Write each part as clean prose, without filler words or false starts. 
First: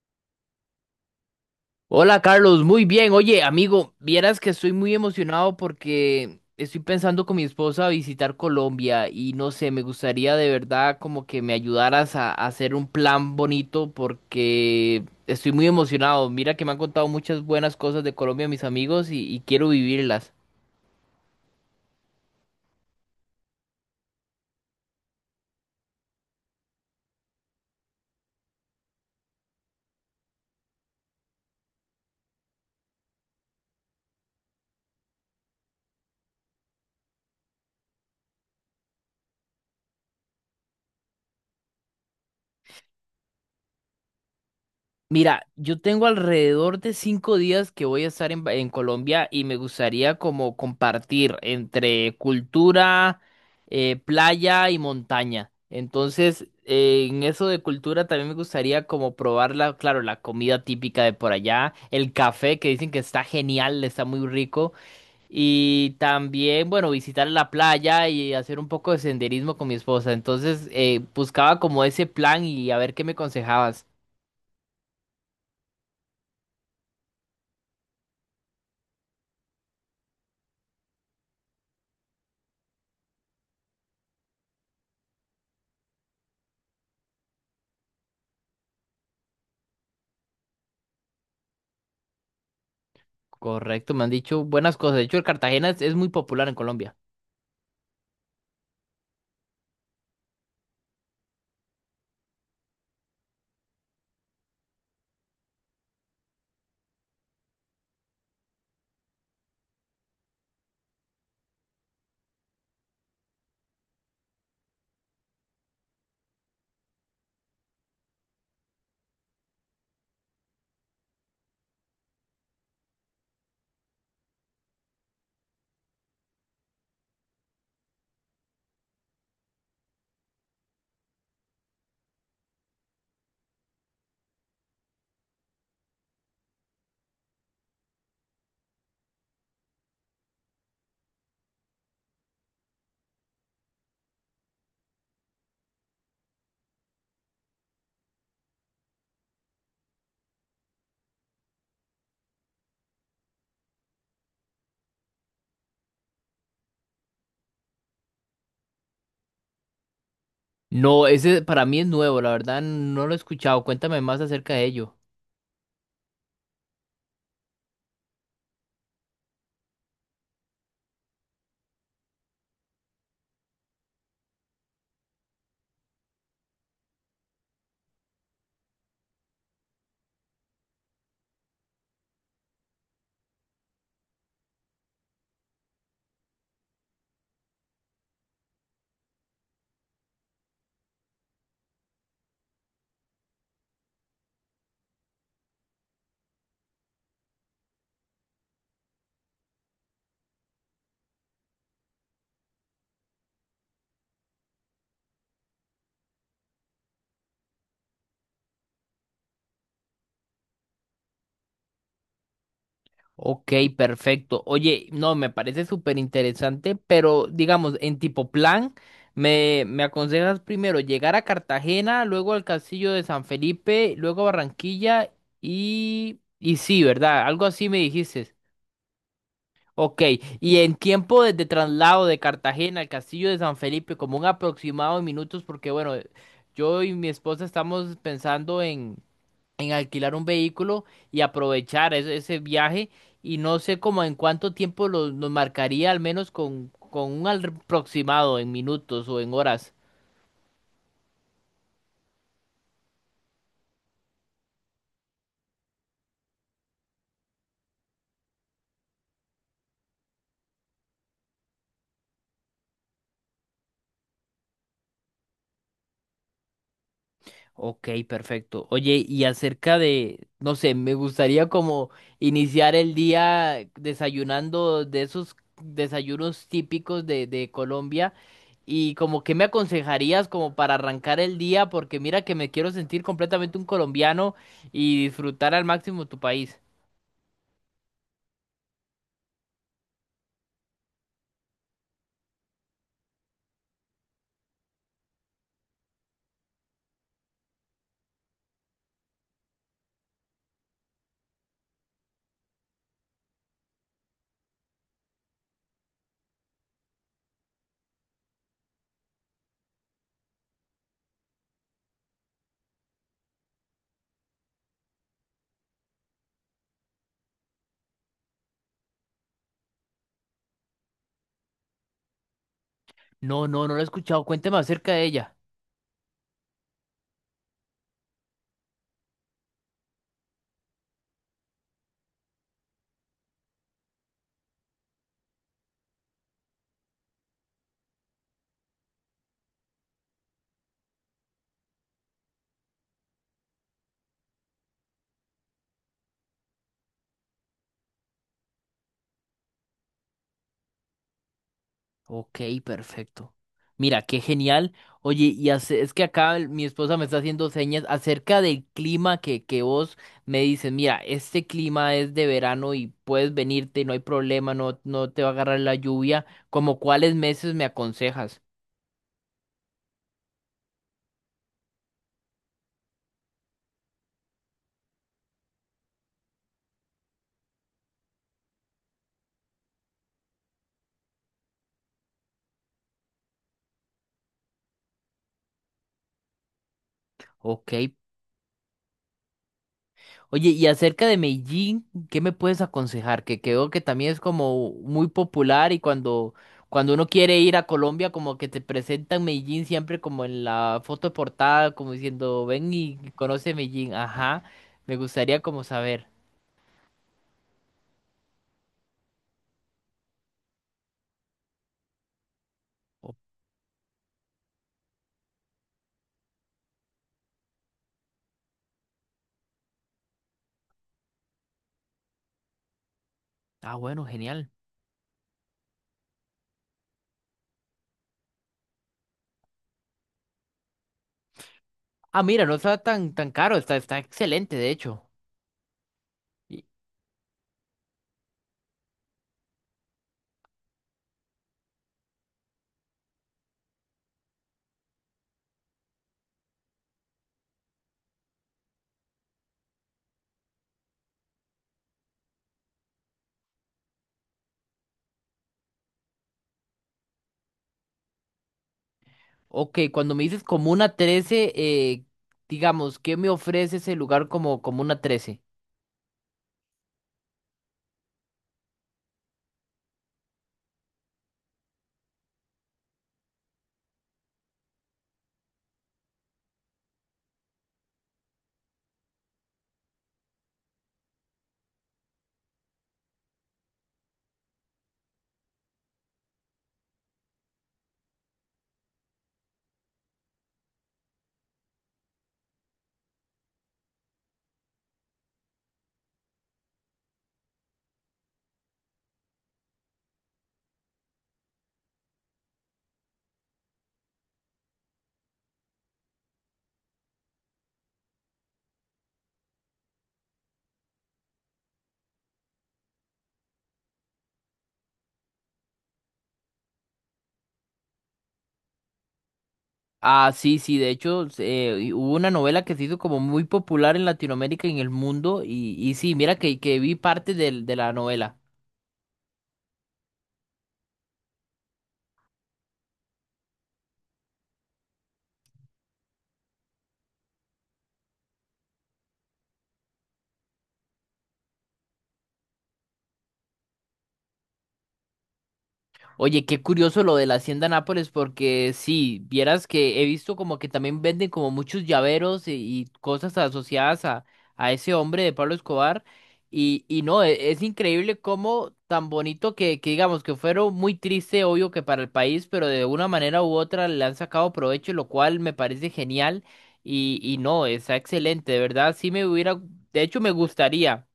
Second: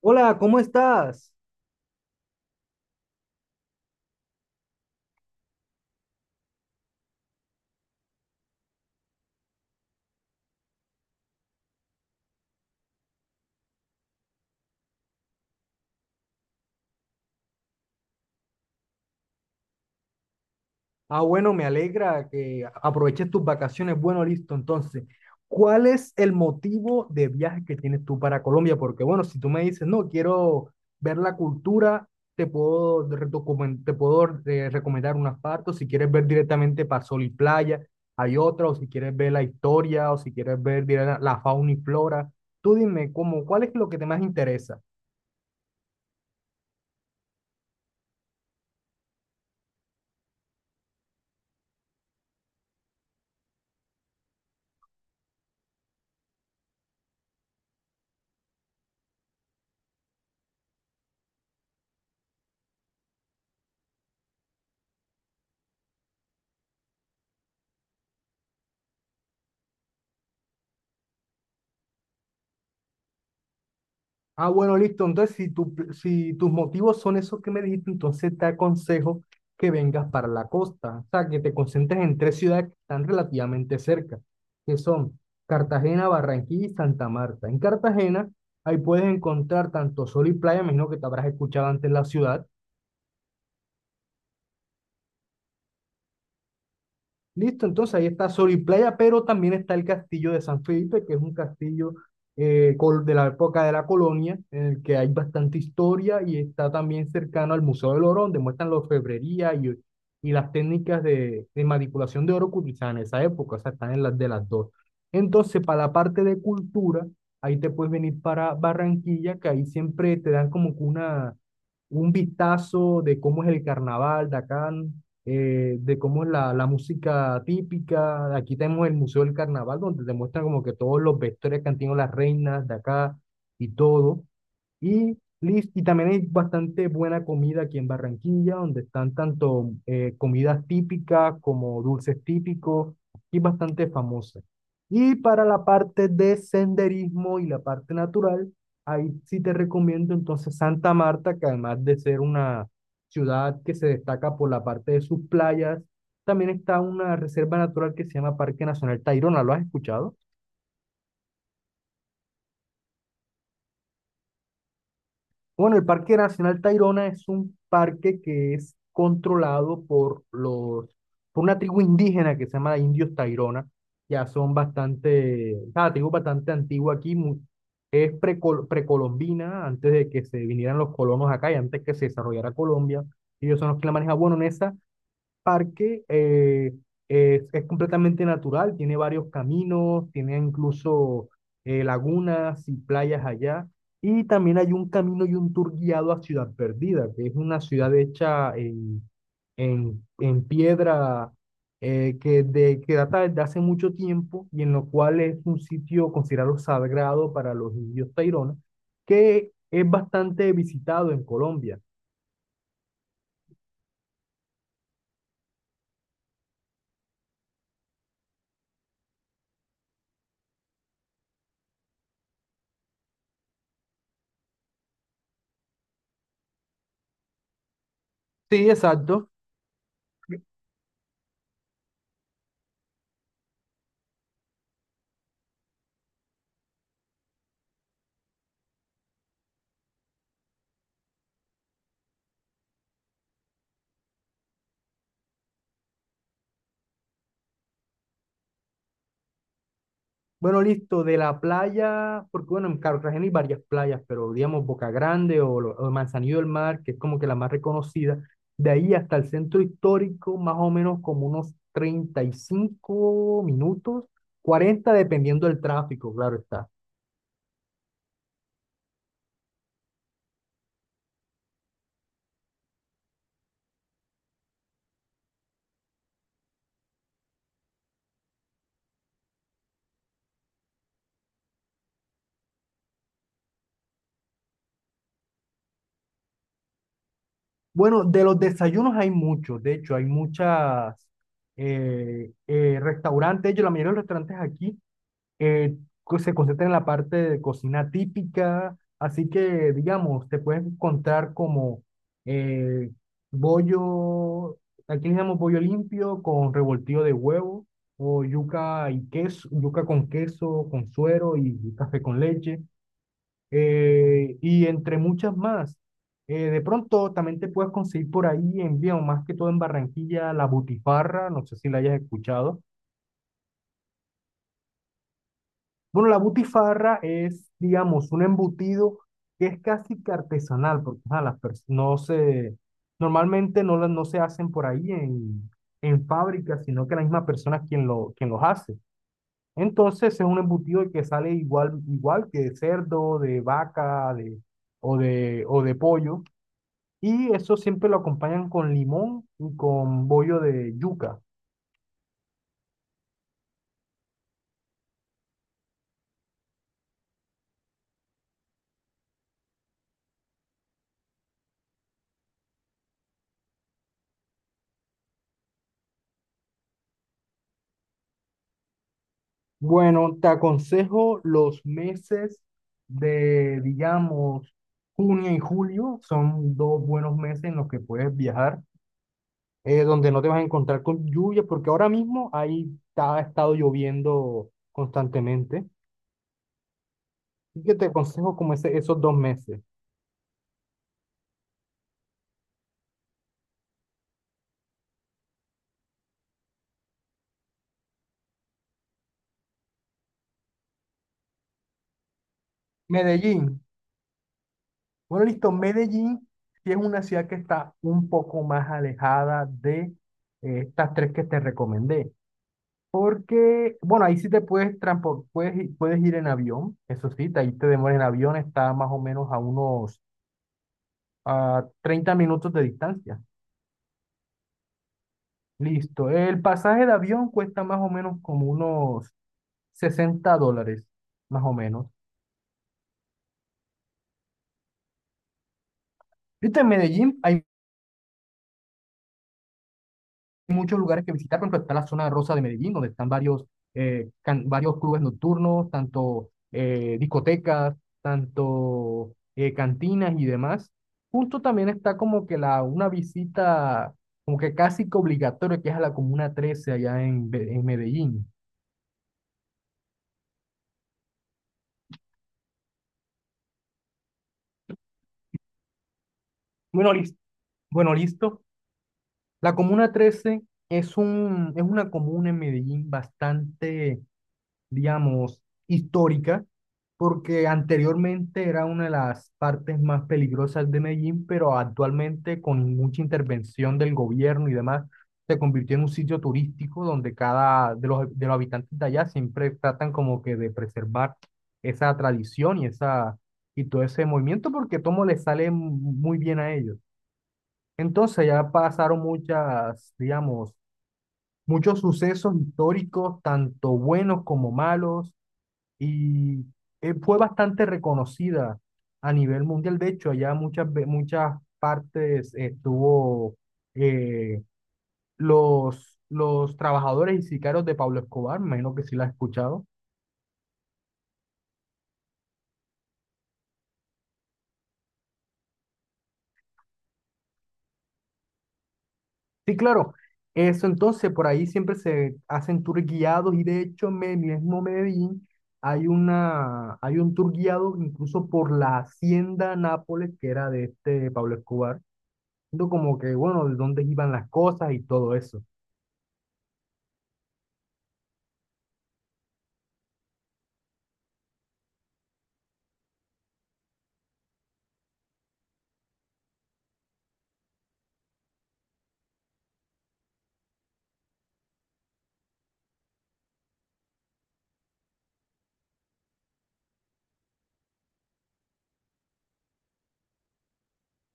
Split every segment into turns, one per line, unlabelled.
Hola, ¿cómo estás?
Hola Carlos, muy bien. Oye, amigo, vieras que estoy muy emocionado porque estoy pensando con mi esposa visitar Colombia y no sé, me gustaría de verdad como que me ayudaras a hacer un plan bonito porque estoy muy emocionado. Mira que me han contado muchas buenas cosas de Colombia mis amigos y quiero vivirlas.
Ah, bueno, me alegra que aproveches tus vacaciones. Bueno, listo. Entonces, ¿cuál es el motivo de viaje que tienes tú para Colombia? Porque, bueno, si tú me dices, no, quiero ver la cultura, te puedo recomendar unas partes. Si quieres ver directamente para sol y playa, hay otra. O si quieres ver la historia, o si quieres ver la fauna y flora. Tú dime, ¿ cuál es lo que te más interesa?
Mira, yo tengo alrededor de 5 días que voy a estar en Colombia y me gustaría como compartir entre cultura, playa y montaña. Entonces, en eso de cultura también me gustaría como probar la, claro, la comida típica de por allá, el café que dicen que está genial, está muy rico. Y también, bueno, visitar la playa y hacer un poco de senderismo con mi esposa. Entonces, buscaba como ese plan y a ver qué me aconsejabas.
Ah, bueno, listo. Entonces, si tus motivos son esos que me dijiste, entonces te aconsejo que vengas para la costa. O sea, que te concentres en tres ciudades que están relativamente cerca, que son Cartagena, Barranquilla y Santa Marta. En Cartagena, ahí puedes encontrar tanto sol y playa, me imagino que te habrás escuchado antes la ciudad.
Correcto, me han dicho buenas cosas. De hecho, el Cartagena es muy popular en Colombia.
Listo, entonces ahí está Sol y Playa, pero también está el castillo de San Felipe, que es un castillo de la época de la colonia, en el que hay bastante historia y está también cercano al Museo del Oro, donde muestran la orfebrería y las técnicas de manipulación de oro que utilizaban en esa época, o sea, están en las de las dos. Entonces, para la parte de cultura, ahí te puedes venir para Barranquilla, que ahí siempre te dan como que una un vistazo de cómo es el carnaval de acá, de cómo es la música típica. Aquí tenemos el Museo del Carnaval, donde te muestran como que todos los vestuarios que han tenido las reinas de acá y todo. Y y también hay bastante buena comida aquí en Barranquilla, donde están tanto comidas típicas como dulces típicos y bastante famosas. Y para la parte de senderismo y la parte natural, ahí sí te recomiendo entonces Santa Marta, que además de ser una ciudad que se destaca por la parte de sus playas, también está una reserva natural que se llama Parque Nacional Tayrona. ¿Lo has escuchado?
No, ese para mí es nuevo, la verdad no lo he escuchado. Cuéntame más acerca de ello.
Bueno, el Parque Nacional Tayrona es un parque que es controlado por una tribu indígena que se llama Indios Tayrona. Ya son bastante, ah, tribu bastante antigua aquí, es precolombina, antes de que se vinieran los colonos acá y antes que se desarrollara Colombia. Ellos son los que la manejan. Bueno, en esa parque es completamente natural, tiene varios caminos, tiene incluso lagunas y playas allá. Y también hay un camino y un tour guiado a Ciudad Perdida, que es una ciudad hecha en piedra que data desde hace mucho tiempo y en lo cual es un sitio considerado sagrado para los indios taironas, que es bastante visitado en Colombia.
Ok, perfecto. Oye, no, me parece súper interesante, pero digamos, en tipo plan, me aconsejas primero llegar a Cartagena, luego al Castillo de San Felipe, luego a Barranquilla y sí, ¿verdad? Algo así me dijiste.
Sí, exacto.
Ok, y en tiempo de traslado de Cartagena al Castillo de San Felipe, como un aproximado de minutos, porque bueno, yo y mi esposa estamos pensando en, alquilar un vehículo y aprovechar ese viaje, y no sé cómo en cuánto tiempo nos marcaría, al menos con un aproximado en minutos o en horas.
Bueno, listo, de la playa, porque bueno, en Cartagena hay varias playas, pero digamos Boca Grande o Manzanillo del Mar, que es como que la más reconocida, de ahí hasta el centro histórico, más o menos como unos 35 minutos, 40 dependiendo del tráfico, claro está.
Ok, perfecto. Oye, y acerca de, no sé, me gustaría como iniciar el día desayunando de esos desayunos típicos de Colombia y como que me aconsejarías como para arrancar el día, porque mira que me quiero sentir completamente un colombiano y disfrutar al máximo tu país.
Bueno, de los desayunos hay muchos, de hecho, hay muchas restaurantes, de hecho, la mayoría de los restaurantes aquí eh, se concentra en la parte de cocina típica, así que, digamos, te puedes encontrar como eh, bollo, aquí le llamamos bollo limpio con revoltillo de huevo, o yuca y queso, yuca con queso, con suero y café con leche, y entre muchas más. De pronto también te puedes conseguir por ahí en Vía, más que todo en Barranquilla, la butifarra, no sé si la hayas escuchado.
No, no, no lo he escuchado. Cuéntame acerca de ella.
Bueno, la butifarra es, digamos, un embutido que es casi que artesanal, porque ajá, no se, normalmente no, no se hacen por ahí en fábricas, sino que la misma persona es quien los hace. Entonces es un embutido que sale igual, igual que de cerdo, de vaca, o de pollo, y eso siempre lo acompañan con limón y con bollo de yuca.
Ok, perfecto. Mira, qué genial. Oye, y es que acá mi esposa me está haciendo señas acerca del clima que vos me dices, mira, este clima es de verano y puedes venirte, no hay problema, no, no te va a agarrar la lluvia. ¿Como cuáles meses me aconsejas?
Bueno, te aconsejo los meses de, digamos, junio y julio. Son dos buenos meses en los que puedes viajar, donde no te vas a encontrar con lluvia, porque ahora mismo ha estado lloviendo constantemente. Así
Ok.
que te aconsejo como esos dos meses.
Oye, y acerca de Medellín, ¿qué me puedes aconsejar? Que creo que también es como muy popular y cuando uno quiere ir a Colombia, como que te presentan Medellín siempre como en la foto de portada, como diciendo, ven y
Medellín.
conoce Medellín. Ajá, me
Bueno,
gustaría
listo.
como saber.
Medellín sí es una ciudad que está un poco más alejada de estas tres que te recomendé.
Oh,
Porque, bueno, ahí sí te puedes transpor- puedes, i- puedes ir en avión, eso sí, ahí te demoras en avión, está más o menos a unos a 30 minutos de distancia.
ah, bueno, genial.
Listo. El pasaje de avión cuesta más o menos como unos 60 dólares, más o menos.
Ah, mira, no está tan, tan caro, está excelente, de hecho.
Viste,
Y-
en Medellín hay muchos lugares que visitar, por ejemplo, está la zona rosa de Medellín, donde están varios, varios clubes nocturnos, tanto discotecas, tanto cantinas y demás. Justo también está como que una visita como que casi que obligatoria, que es a la Comuna 13 allá en Medellín.
Ok, cuando me dices Comuna 13, digamos, ¿qué me ofrece ese lugar como Comuna 13?
Bueno, listo. Bueno, listo. La Comuna 13 es una comuna en Medellín bastante digamos, histórica, porque anteriormente era una de las partes más peligrosas de Medellín, pero actualmente con mucha intervención del gobierno y demás, se convirtió en un sitio turístico donde cada de los habitantes de allá siempre tratan como que de preservar esa tradición y, esa, y todo ese movimiento porque todo les sale muy bien a ellos. Entonces ya pasaron muchas, digamos, muchos sucesos históricos, tanto buenos como malos y fue bastante reconocida a nivel mundial. De hecho, allá muchas partes estuvo eh, los trabajadores y sicarios de Pablo Escobar, me imagino que sí la has escuchado.
Ah, sí, sí, de hecho, y hubo una novela que se hizo como muy popular en Latinoamérica y en el mundo, y sí, mira que vi parte de la novela.
Sí, claro. Eso entonces, por ahí siempre se hacen tours guiados y de hecho en el mismo Medellín hay un tour guiado incluso por la hacienda Nápoles que era de este Pablo Escobar, viendo como que, bueno, de dónde iban las cosas y todo eso.
Oye, qué curioso lo de la Hacienda Nápoles, porque sí, vieras que he visto como que también venden como muchos llaveros y cosas asociadas a ese hombre de Pablo Escobar. Y no, es increíble cómo tan bonito que digamos que fueron muy triste, obvio que para el país, pero de una manera u otra le han sacado provecho, lo cual me parece genial. Y no, está excelente, de verdad, sí me hubiera, de hecho me gustaría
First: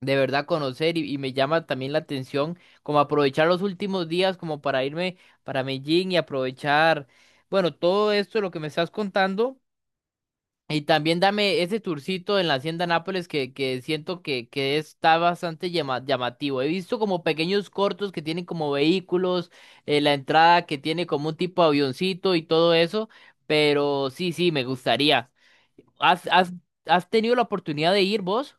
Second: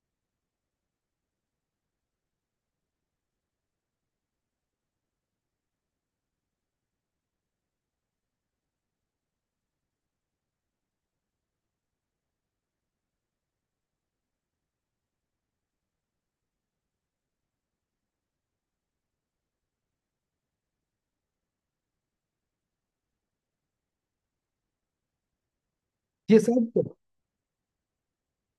de verdad conocer y me llama también la atención como aprovechar los últimos días como para irme para Medellín y aprovechar, bueno, todo esto lo que me estás contando y también dame ese tourcito en la Hacienda Nápoles que siento que está bastante llamativo. He visto como pequeños cortos que tienen como vehículos, la entrada que tiene como un tipo avioncito y todo eso, pero sí, sí, me gustaría. ¿Has,
Sí,
has,
exacto.
has tenido la oportunidad de ir vos?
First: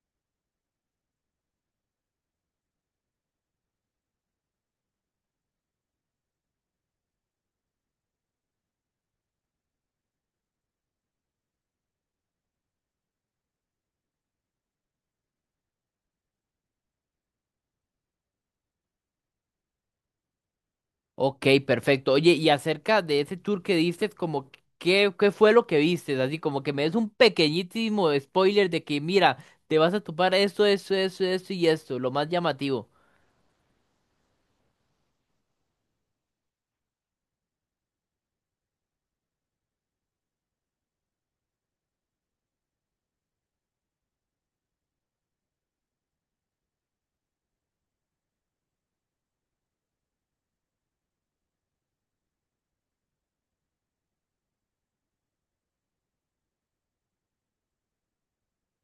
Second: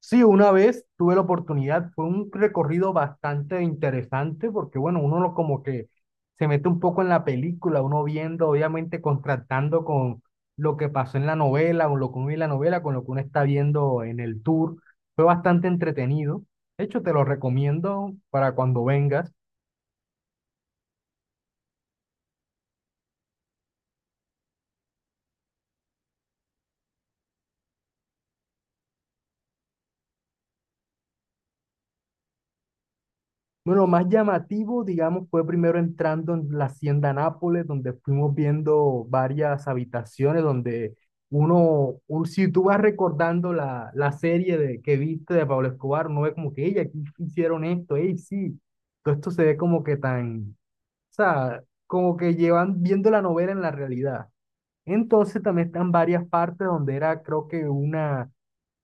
Sí, una vez tuve la oportunidad, fue un recorrido bastante interesante porque, bueno, uno lo como que se mete un poco en la película, uno viendo, obviamente, contrastando con lo que pasó en la novela, o lo que uno ve en la novela, con lo que uno está viendo en el tour. Fue bastante entretenido. De hecho, te lo recomiendo para cuando vengas.
Ok, perfecto. Oye, y acerca de ese tour que diste, como qué fue lo que viste, así como que me des un pequeñísimo spoiler de que mira, te vas a topar esto, esto, esto, esto y esto, lo más llamativo.
Bueno, lo más llamativo, digamos, fue primero entrando en la Hacienda Nápoles, donde fuimos viendo varias habitaciones, donde uno, si tú vas recordando la serie de, que viste de Pablo Escobar, uno ve como que, ella aquí hicieron esto, ey, sí, todo esto se ve como que tan, o sea, como que llevan viendo la novela en la realidad. Entonces también están varias partes donde era, creo que una,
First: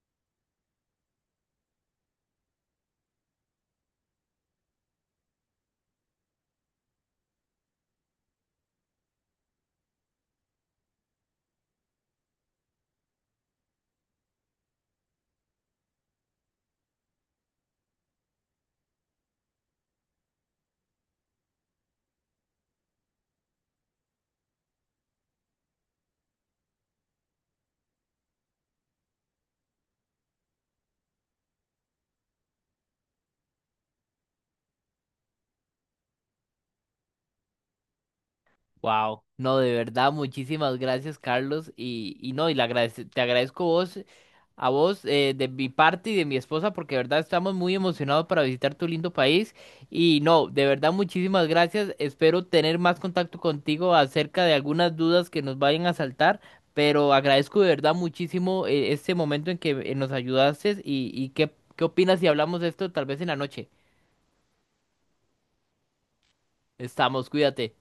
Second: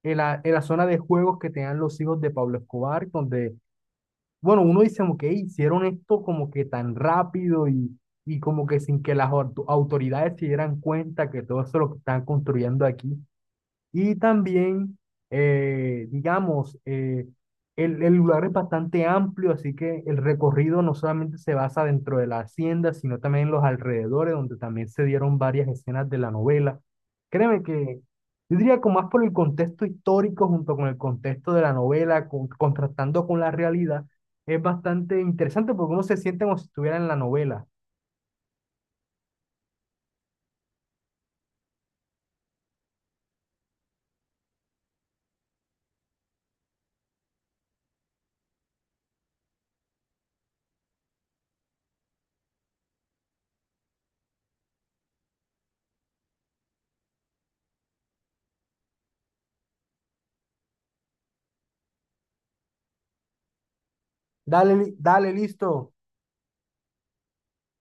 en la zona de juegos que tenían los hijos de Pablo Escobar, donde bueno, uno dice como que "Ey, hicieron esto como que tan rápido y como que sin que autoridades se dieran cuenta que todo eso es lo que están construyendo aquí. Y también, eh, digamos, eh, el lugar es bastante amplio, así que el recorrido no solamente se basa dentro de la hacienda, sino también en los alrededores, donde también se dieron varias escenas de la novela. Créeme que yo diría que más por el contexto histórico junto con el contexto de la novela, contrastando con la realidad, es bastante interesante porque uno se siente como si estuviera en la novela.
Wow, no, de verdad, muchísimas gracias, Carlos. Y no, te agradezco vos, a vos, de mi parte y de mi esposa, porque de verdad estamos muy emocionados para visitar tu lindo país. Y no, de verdad, muchísimas gracias. Espero tener más contacto contigo acerca de algunas dudas que nos vayan a saltar, pero agradezco de verdad muchísimo, este momento en que nos ayudaste. Y qué opinas si hablamos de esto tal vez en la noche.
Dale, dale, listo.
Estamos, cuídate.